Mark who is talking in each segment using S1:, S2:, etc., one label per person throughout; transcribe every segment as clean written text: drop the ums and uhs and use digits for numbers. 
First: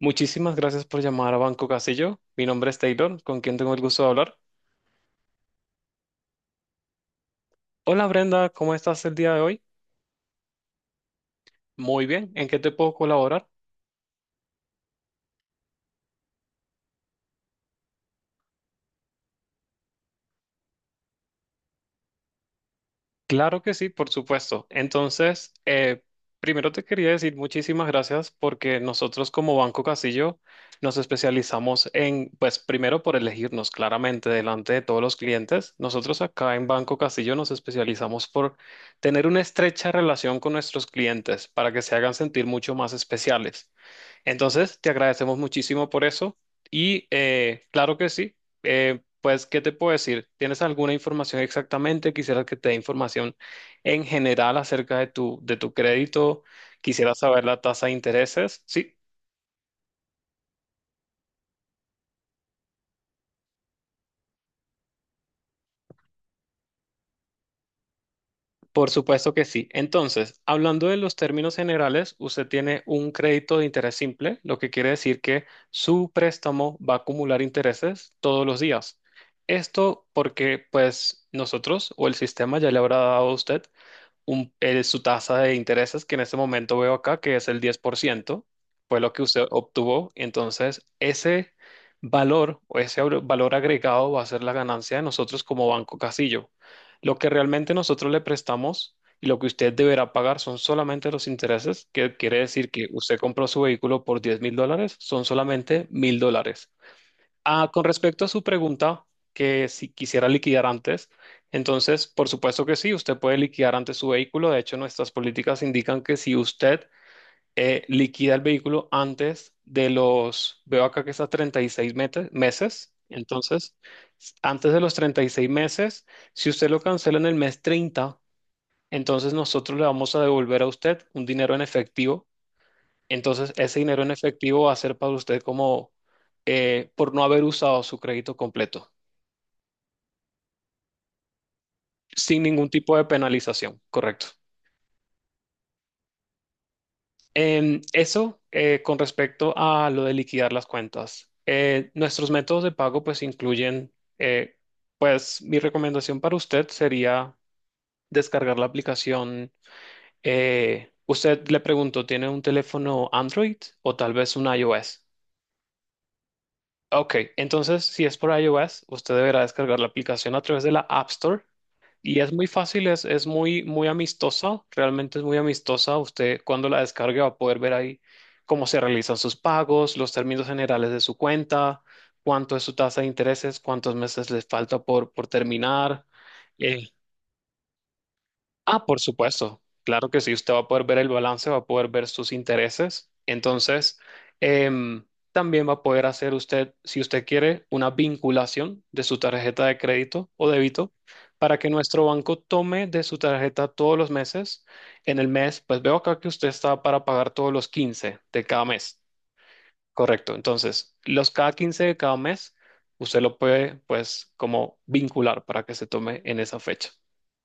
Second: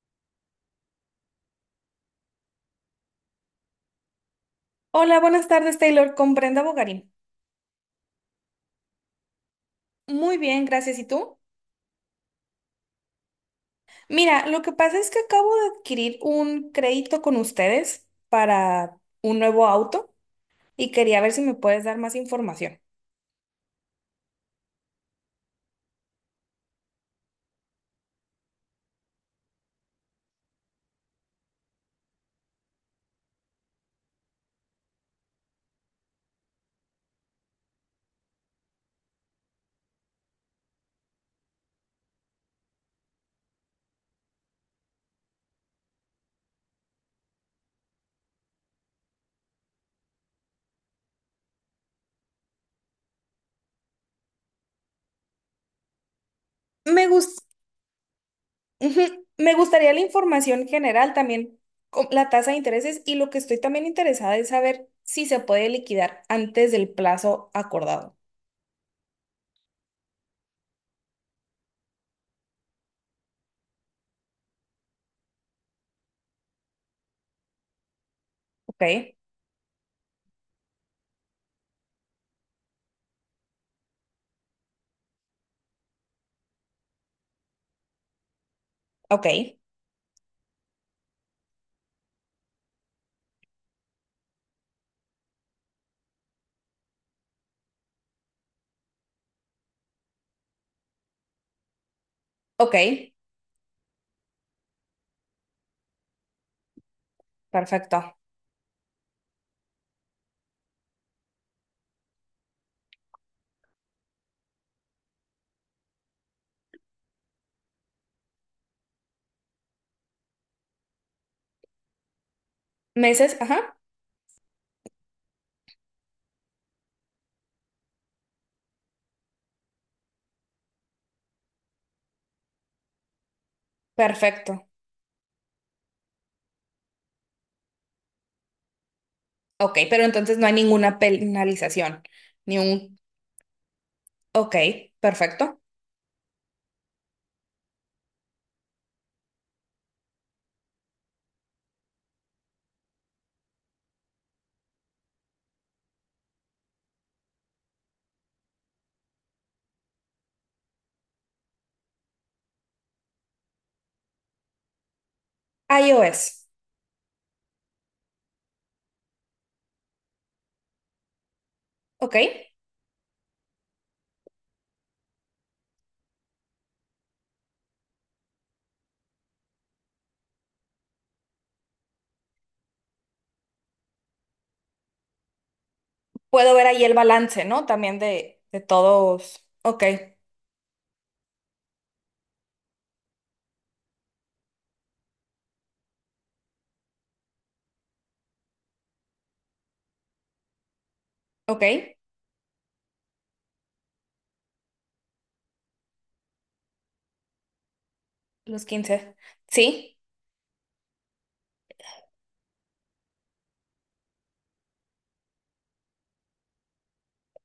S1: Muchísimas gracias por llamar a Banco Casillo. Mi nombre es Taylor, ¿con quien tengo el gusto de hablar?
S2: Hola, buenas tardes, Taylor, con Brenda Bogarín.
S1: Hola Brenda, ¿cómo estás el día de hoy?
S2: Muy bien, gracias. ¿Y tú?
S1: Muy bien, ¿en qué te puedo colaborar?
S2: Mira, lo que pasa es que acabo de adquirir un crédito con ustedes para un nuevo auto y quería ver si me puedes dar más información.
S1: Claro que sí, por supuesto. Entonces, primero te quería decir muchísimas gracias porque nosotros como Banco Casillo nos especializamos en, pues primero por elegirnos claramente delante de todos los clientes. Nosotros acá en Banco Casillo nos especializamos por tener una estrecha relación con nuestros clientes para que se hagan sentir mucho más especiales. Entonces, te agradecemos muchísimo por eso y claro que sí. eh, pues, ¿qué te puedo decir? ¿Tienes alguna información exactamente? Quisiera que te dé información en general acerca de tu crédito.
S2: Me
S1: Quisiera
S2: gusta.
S1: saber la tasa de intereses. Sí,
S2: Ujú. Me gustaría la información general también, la tasa de intereses y lo que estoy también interesada es saber si se puede liquidar antes del plazo acordado.
S1: por supuesto que sí. Entonces, hablando de los términos generales, usted tiene un crédito de interés simple, lo que quiere decir que su préstamo va a acumular intereses todos los días.
S2: Ok,
S1: Esto porque, pues, nosotros o el sistema ya le habrá dado a usted su tasa de intereses, que en este momento veo acá, que es el 10% fue lo que
S2: ok,
S1: usted obtuvo. Entonces, ese valor o ese valor agregado va a ser la ganancia de nosotros como Banco Casillo. Lo que realmente nosotros le prestamos y lo que usted deberá pagar son solamente los intereses, que quiere decir
S2: ok,
S1: que usted compró su vehículo por $10,000, son solamente $1,000. Ah, con
S2: perfecto.
S1: respecto a su pregunta, que si quisiera liquidar antes, entonces, por supuesto que sí, usted puede liquidar antes su vehículo. De hecho, nuestras políticas indican que si usted liquida el vehículo antes de los, veo acá que está 36 meses,
S2: Meses,
S1: entonces,
S2: ajá,
S1: antes de los 36 meses, si usted lo cancela en el mes 30, entonces nosotros le vamos a devolver a usted un dinero en efectivo. Entonces, ese dinero en efectivo
S2: perfecto.
S1: va a ser para usted como por no haber usado su crédito completo,
S2: Ok, pero entonces no hay ninguna penalización,
S1: sin
S2: ni
S1: ningún tipo
S2: un...
S1: de penalización, correcto.
S2: Ok, perfecto.
S1: Eso con respecto a lo de liquidar las cuentas. Nuestros métodos de pago pues incluyen, eh, pues mi recomendación para usted sería descargar la aplicación. Usted le pregunto, ¿tiene un teléfono Android o tal vez un iOS?
S2: iOS,
S1: Ok, entonces si es por iOS, usted deberá descargar la aplicación a través de la App Store
S2: ok.
S1: y es muy fácil, es muy, muy amistosa, realmente es muy amistosa. Usted cuando la descargue va a poder ver ahí cómo se realizan sus pagos, los términos generales de su cuenta, cuánto es su tasa de intereses, cuántos meses les falta por terminar.
S2: Puedo ver ahí
S1: eh,
S2: el balance, ¿no? También de
S1: Ah, por
S2: todos.
S1: supuesto.
S2: Ok,
S1: Claro que sí, usted va a poder ver el balance, va a poder ver sus intereses. Entonces, em, también va a poder hacer usted, si usted quiere, una vinculación de su tarjeta de crédito o débito para que
S2: ok,
S1: nuestro banco tome de su tarjeta todos los meses. En el mes, pues veo acá que usted está para pagar todos los 15 de cada
S2: los
S1: mes.
S2: quince. Sí.
S1: Correcto. Entonces, los cada 15 de cada mes, usted lo puede, pues, como vincular para que se tome en esa fecha.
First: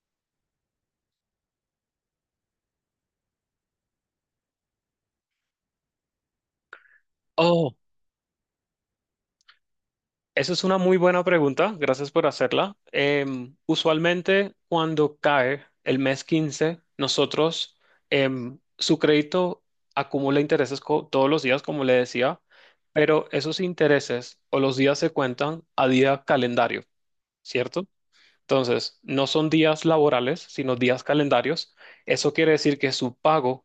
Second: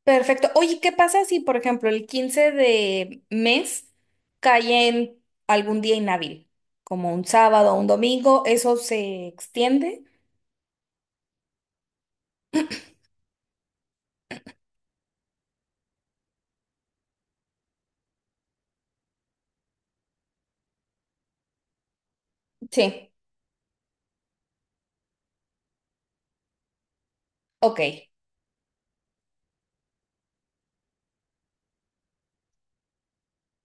S2: Perfecto. Oye, ¿qué pasa si, por ejemplo, el 15 de mes cae en algún día inhábil, como un sábado
S1: Oh,
S2: o un domingo? ¿Eso se extiende?
S1: esa es una muy buena pregunta, gracias por hacerla. Usualmente cuando cae el mes 15 nosotros, su crédito acumula intereses todos los días, como le decía,
S2: Sí.
S1: pero esos intereses o los días se cuentan a día calendario,
S2: Ok.
S1: ¿cierto? Entonces, no son días laborales, sino días calendarios. Eso quiere decir que su pago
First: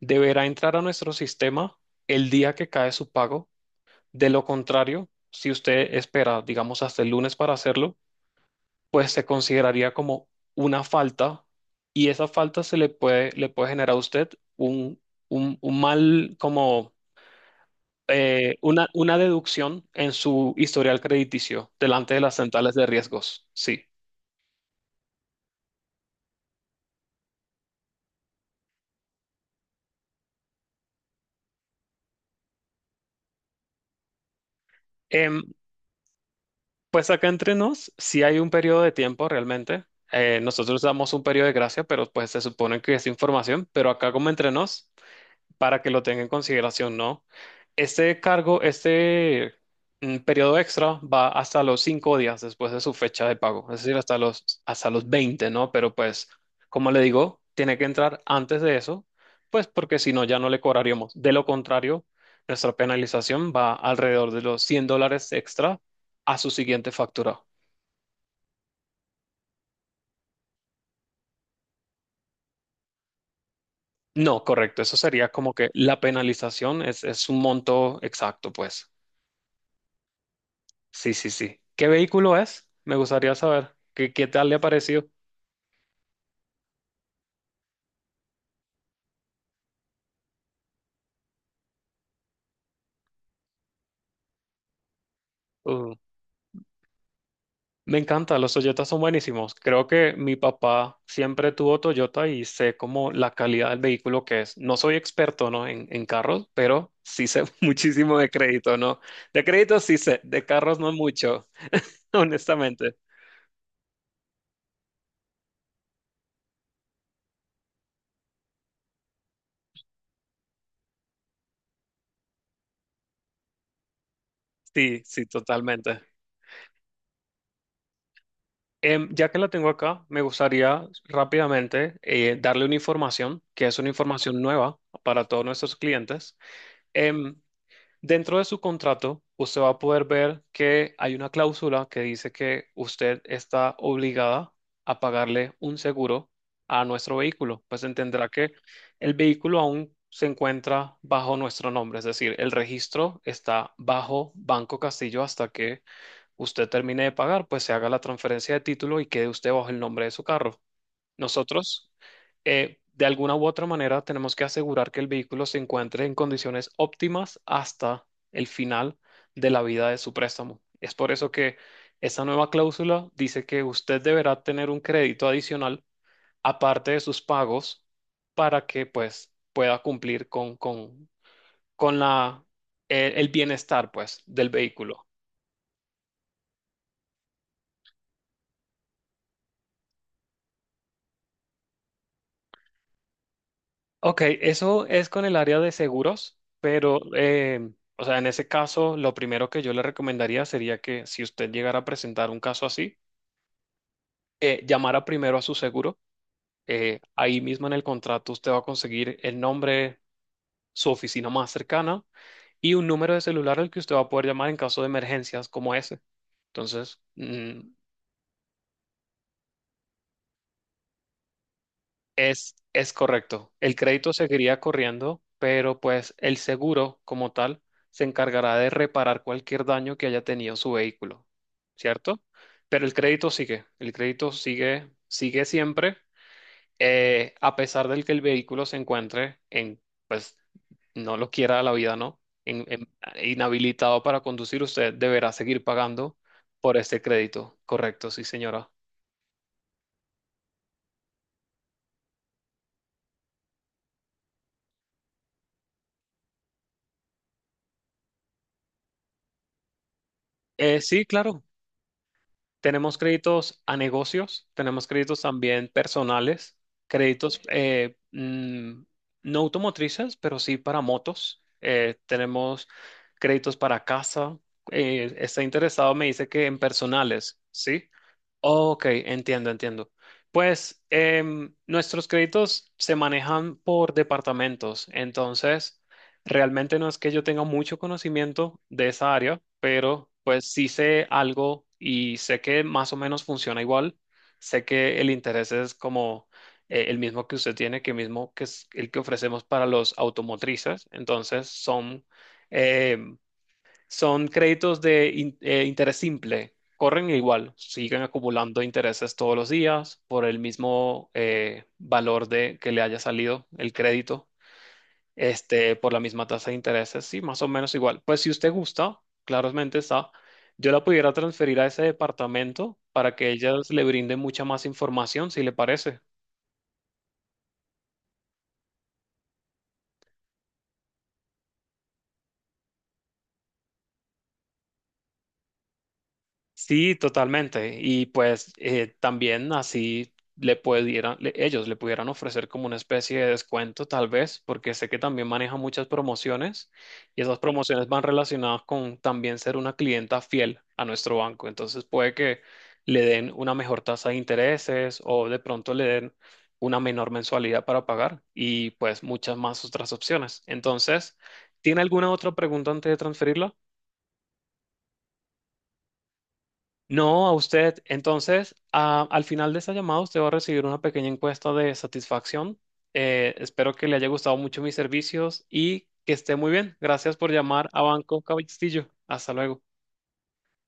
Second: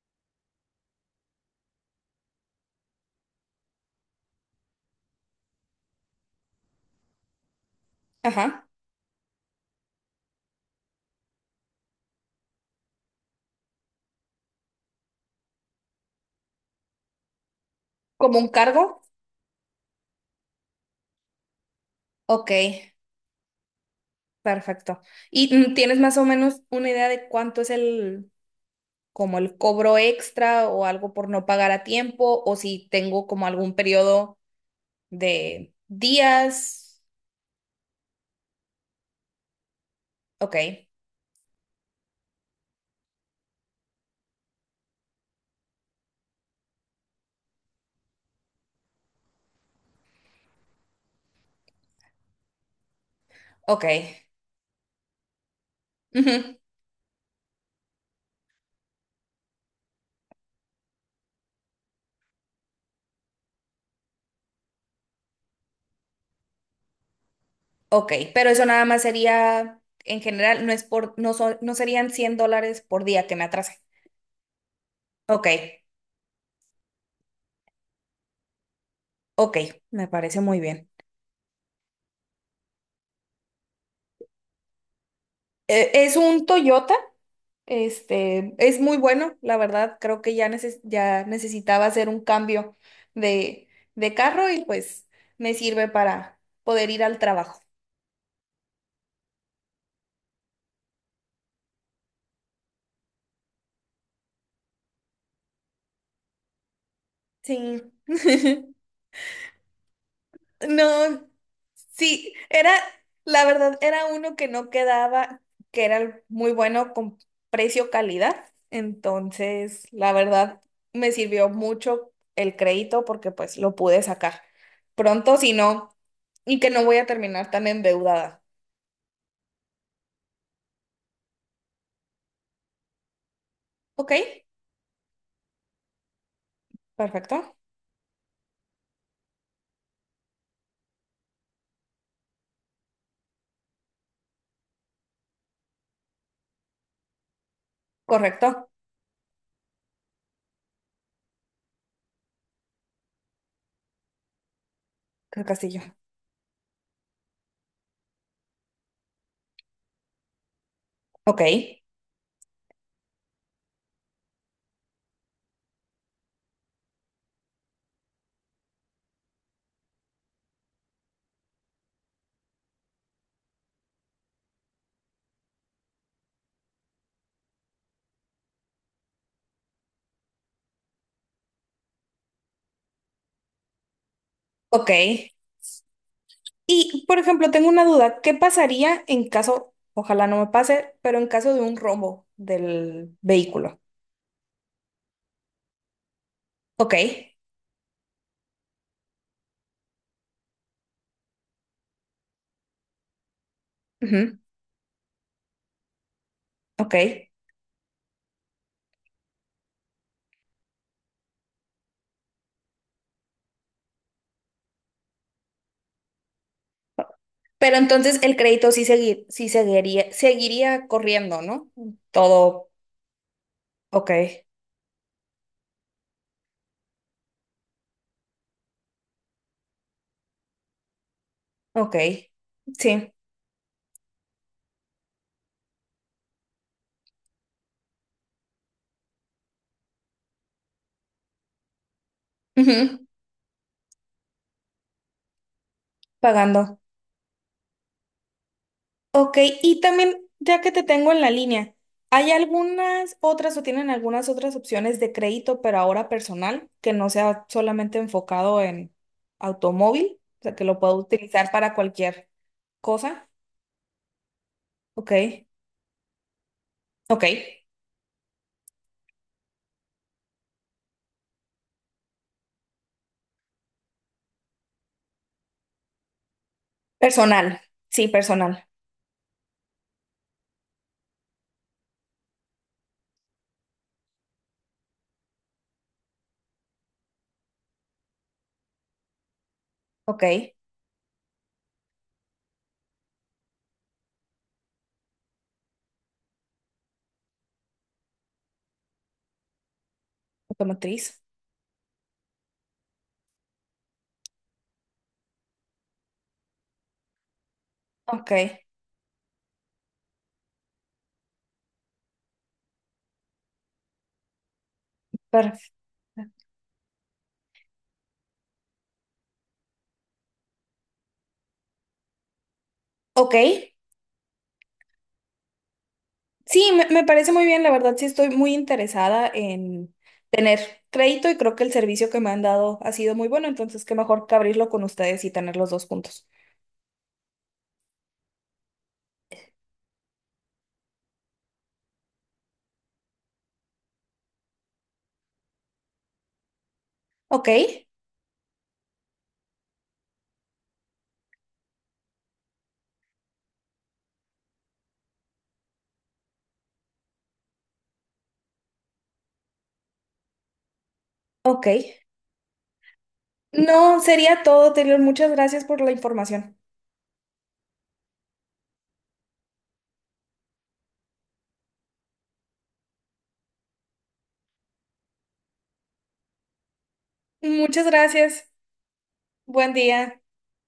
S1: deberá entrar a nuestro sistema el día que cae su pago. De lo contrario, si usted espera, digamos, hasta el lunes para hacerlo,
S2: Ajá.
S1: pues se consideraría como una falta y esa falta se le puede generar a usted un, un mal, como
S2: ¿Como un
S1: una,
S2: cargo?
S1: una deducción en su historial crediticio delante de las
S2: Ok.
S1: centrales de riesgos. Sí.
S2: Perfecto. ¿Y tienes más o menos una idea de cuánto es el, como el cobro extra o algo por no pagar a tiempo o si tengo como algún periodo
S1: Em,
S2: de días?
S1: pues acá entre nos, si hay un periodo de tiempo realmente. Nosotros
S2: Ok.
S1: damos un periodo de gracia, pero pues se supone que es información, pero acá como entre nos, para que lo tenga en consideración, ¿no? Este cargo, periodo extra va hasta los 5 días después de su fecha de pago, es
S2: Ok.
S1: decir, hasta los 20, ¿no? Pero pues,
S2: Ujú.
S1: como le digo, tiene que entrar antes de eso, pues porque si no, ya no le cobraríamos. De lo contrario, nuestra penalización va alrededor de los $100 extra a su siguiente factura.
S2: Ok, pero eso nada más sería, en general, no es por, no son, no serían $100 por día que me atrase.
S1: No, correcto, eso sería
S2: Ok,
S1: como que la penalización es un monto exacto, pues.
S2: ok, me parece muy bien.
S1: Sí, sí, sí. ¿Qué vehículo es? Me gustaría saber. ¿Qué, qué tal le ha parecido?
S2: Es un Toyota, este, es muy bueno, la verdad, creo que ya, ya necesitaba hacer un cambio de, de carro y pues me sirve
S1: Uh,
S2: para poder ir al trabajo.
S1: Me encanta, los Toyotas son buenísimos. Creo que mi papá siempre tuvo Toyota y sé como la calidad del vehículo que es. No soy experto, ¿no? En carros, pero sí sé
S2: Sí.
S1: muchísimo de crédito, ¿no? De crédito sí sé, de carros no
S2: No,
S1: mucho,
S2: sí, era,
S1: honestamente.
S2: la verdad, era uno que no quedaba, que era muy bueno con precio-calidad. Entonces, la verdad, me sirvió mucho el crédito porque pues lo pude sacar
S1: Sí, sí,
S2: pronto, si no,
S1: totalmente.
S2: y que no voy a terminar tan endeudada.
S1: Ya que la tengo acá, me gustaría rápidamente darle una información, que es una
S2: Ok,
S1: información nueva para todos nuestros clientes. Em,
S2: perfecto,
S1: Dentro de su contrato, usted va a poder ver que hay una cláusula que dice que usted está obligada a pagarle un seguro a nuestro vehículo. Pues entenderá que
S2: correcto,
S1: el vehículo aún se encuentra bajo nuestro nombre, es decir, el registro está bajo Banco Castillo
S2: creo
S1: hasta
S2: que sí
S1: que
S2: yo.
S1: usted termine de pagar, pues se haga la transferencia de título y quede usted bajo el nombre de su carro.
S2: Ok,
S1: Nosotros, de alguna u otra manera, tenemos que asegurar que el vehículo se encuentre en condiciones óptimas hasta el final de la vida de su préstamo. Es por eso que esa nueva cláusula dice que usted deberá tener un crédito adicional aparte de sus pagos para que pues pueda cumplir con la, el bienestar pues del
S2: ok.
S1: vehículo.
S2: Y, por ejemplo, tengo una duda, ¿qué pasaría en caso, ojalá no me pase, pero en caso de un rombo del vehículo?
S1: Ok, eso es con el área de seguros,
S2: Ok.
S1: pero, o sea, en ese caso, lo primero que yo le recomendaría sería que si usted llegara a presentar un caso así,
S2: Ujú,
S1: llamara primero a su seguro.
S2: ok.
S1: Ahí mismo en el contrato usted va a conseguir el nombre, su oficina más cercana y un número de celular al que usted va a poder llamar en caso de emergencias como ese. Entonces, mm,
S2: Pero entonces el crédito sí, sí seguiría, seguiría corriendo, ¿no?
S1: Es,
S2: Todo.
S1: es correcto. El
S2: Ok.
S1: crédito seguiría corriendo, pero pues el seguro como tal se encargará de reparar cualquier daño que haya tenido su vehículo,
S2: Ok.
S1: ¿cierto? Pero
S2: Sí.
S1: el crédito sigue, sigue siempre, a pesar del que el vehículo se encuentre en, pues, no lo quiera la vida, ¿no?
S2: Ujú.
S1: Inhabilitado para conducir, usted deberá seguir pagando por
S2: Pagando.
S1: este crédito. Correcto, sí, señora.
S2: Ok. Y también, ya que te tengo en la línea, ¿hay algunas otras o tienen algunas otras opciones de crédito, pero ahora personal, que no sea solamente enfocado en automóvil? O sea, que lo puedo
S1: Sí, claro.
S2: utilizar para cualquier
S1: Tenemos
S2: cosa.
S1: créditos a negocios, tenemos créditos
S2: Ok.
S1: también personales,
S2: Ok.
S1: créditos no automotrices, pero sí para motos. Tenemos créditos para casa. Está interesado, me dice que en personales,
S2: Personal.
S1: ¿sí?
S2: Sí, personal.
S1: Ok, entiendo, entiendo. Pues nuestros créditos se manejan por departamentos, entonces realmente no es que yo tenga mucho conocimiento de esa área, pero pues
S2: Ok.
S1: sí sé algo y sé que más o menos funciona igual. Sé que el interés es como el mismo que usted tiene, que mismo que es el que ofrecemos para los automotrices,
S2: Automotriz.
S1: entonces son em, son créditos de interés simple, corren igual, siguen
S2: Ok,
S1: acumulando intereses todos los días por el mismo valor de que le haya salido el crédito,
S2: perfecto.
S1: este, por la misma tasa de intereses, sí, más o menos igual. Pues si usted gusta, claramente está, yo la pudiera transferir a ese departamento para que
S2: Ok,
S1: ellas le brinden mucha más información, si le parece.
S2: sí, me parece muy bien, la verdad sí estoy muy interesada en tener crédito y creo que el servicio que me han dado ha sido muy bueno, entonces qué mejor que abrirlo con ustedes y tener los dos juntos.
S1: Sí, totalmente. Y pues también así le pudieran, ellos le pudieran ofrecer como una especie de descuento, tal vez, porque sé que también maneja muchas promociones y esas
S2: Ok,
S1: promociones van relacionadas con también ser una clienta fiel a nuestro banco. Entonces puede que le den una mejor tasa de intereses o de pronto le den una menor mensualidad para pagar y pues muchas más otras opciones. Entonces,
S2: ok.
S1: ¿tiene alguna otra pregunta antes de transferirla?
S2: No, sería todo, Taylor. Muchas gracias por la información.
S1: No, a usted. Entonces, al final de esta llamada, usted va a recibir una pequeña encuesta de satisfacción. Espero que le haya gustado mucho mis servicios y que esté muy bien. Gracias por llamar a
S2: Muchas
S1: Banco
S2: gracias.
S1: Castillo. Hasta luego.
S2: Buen día.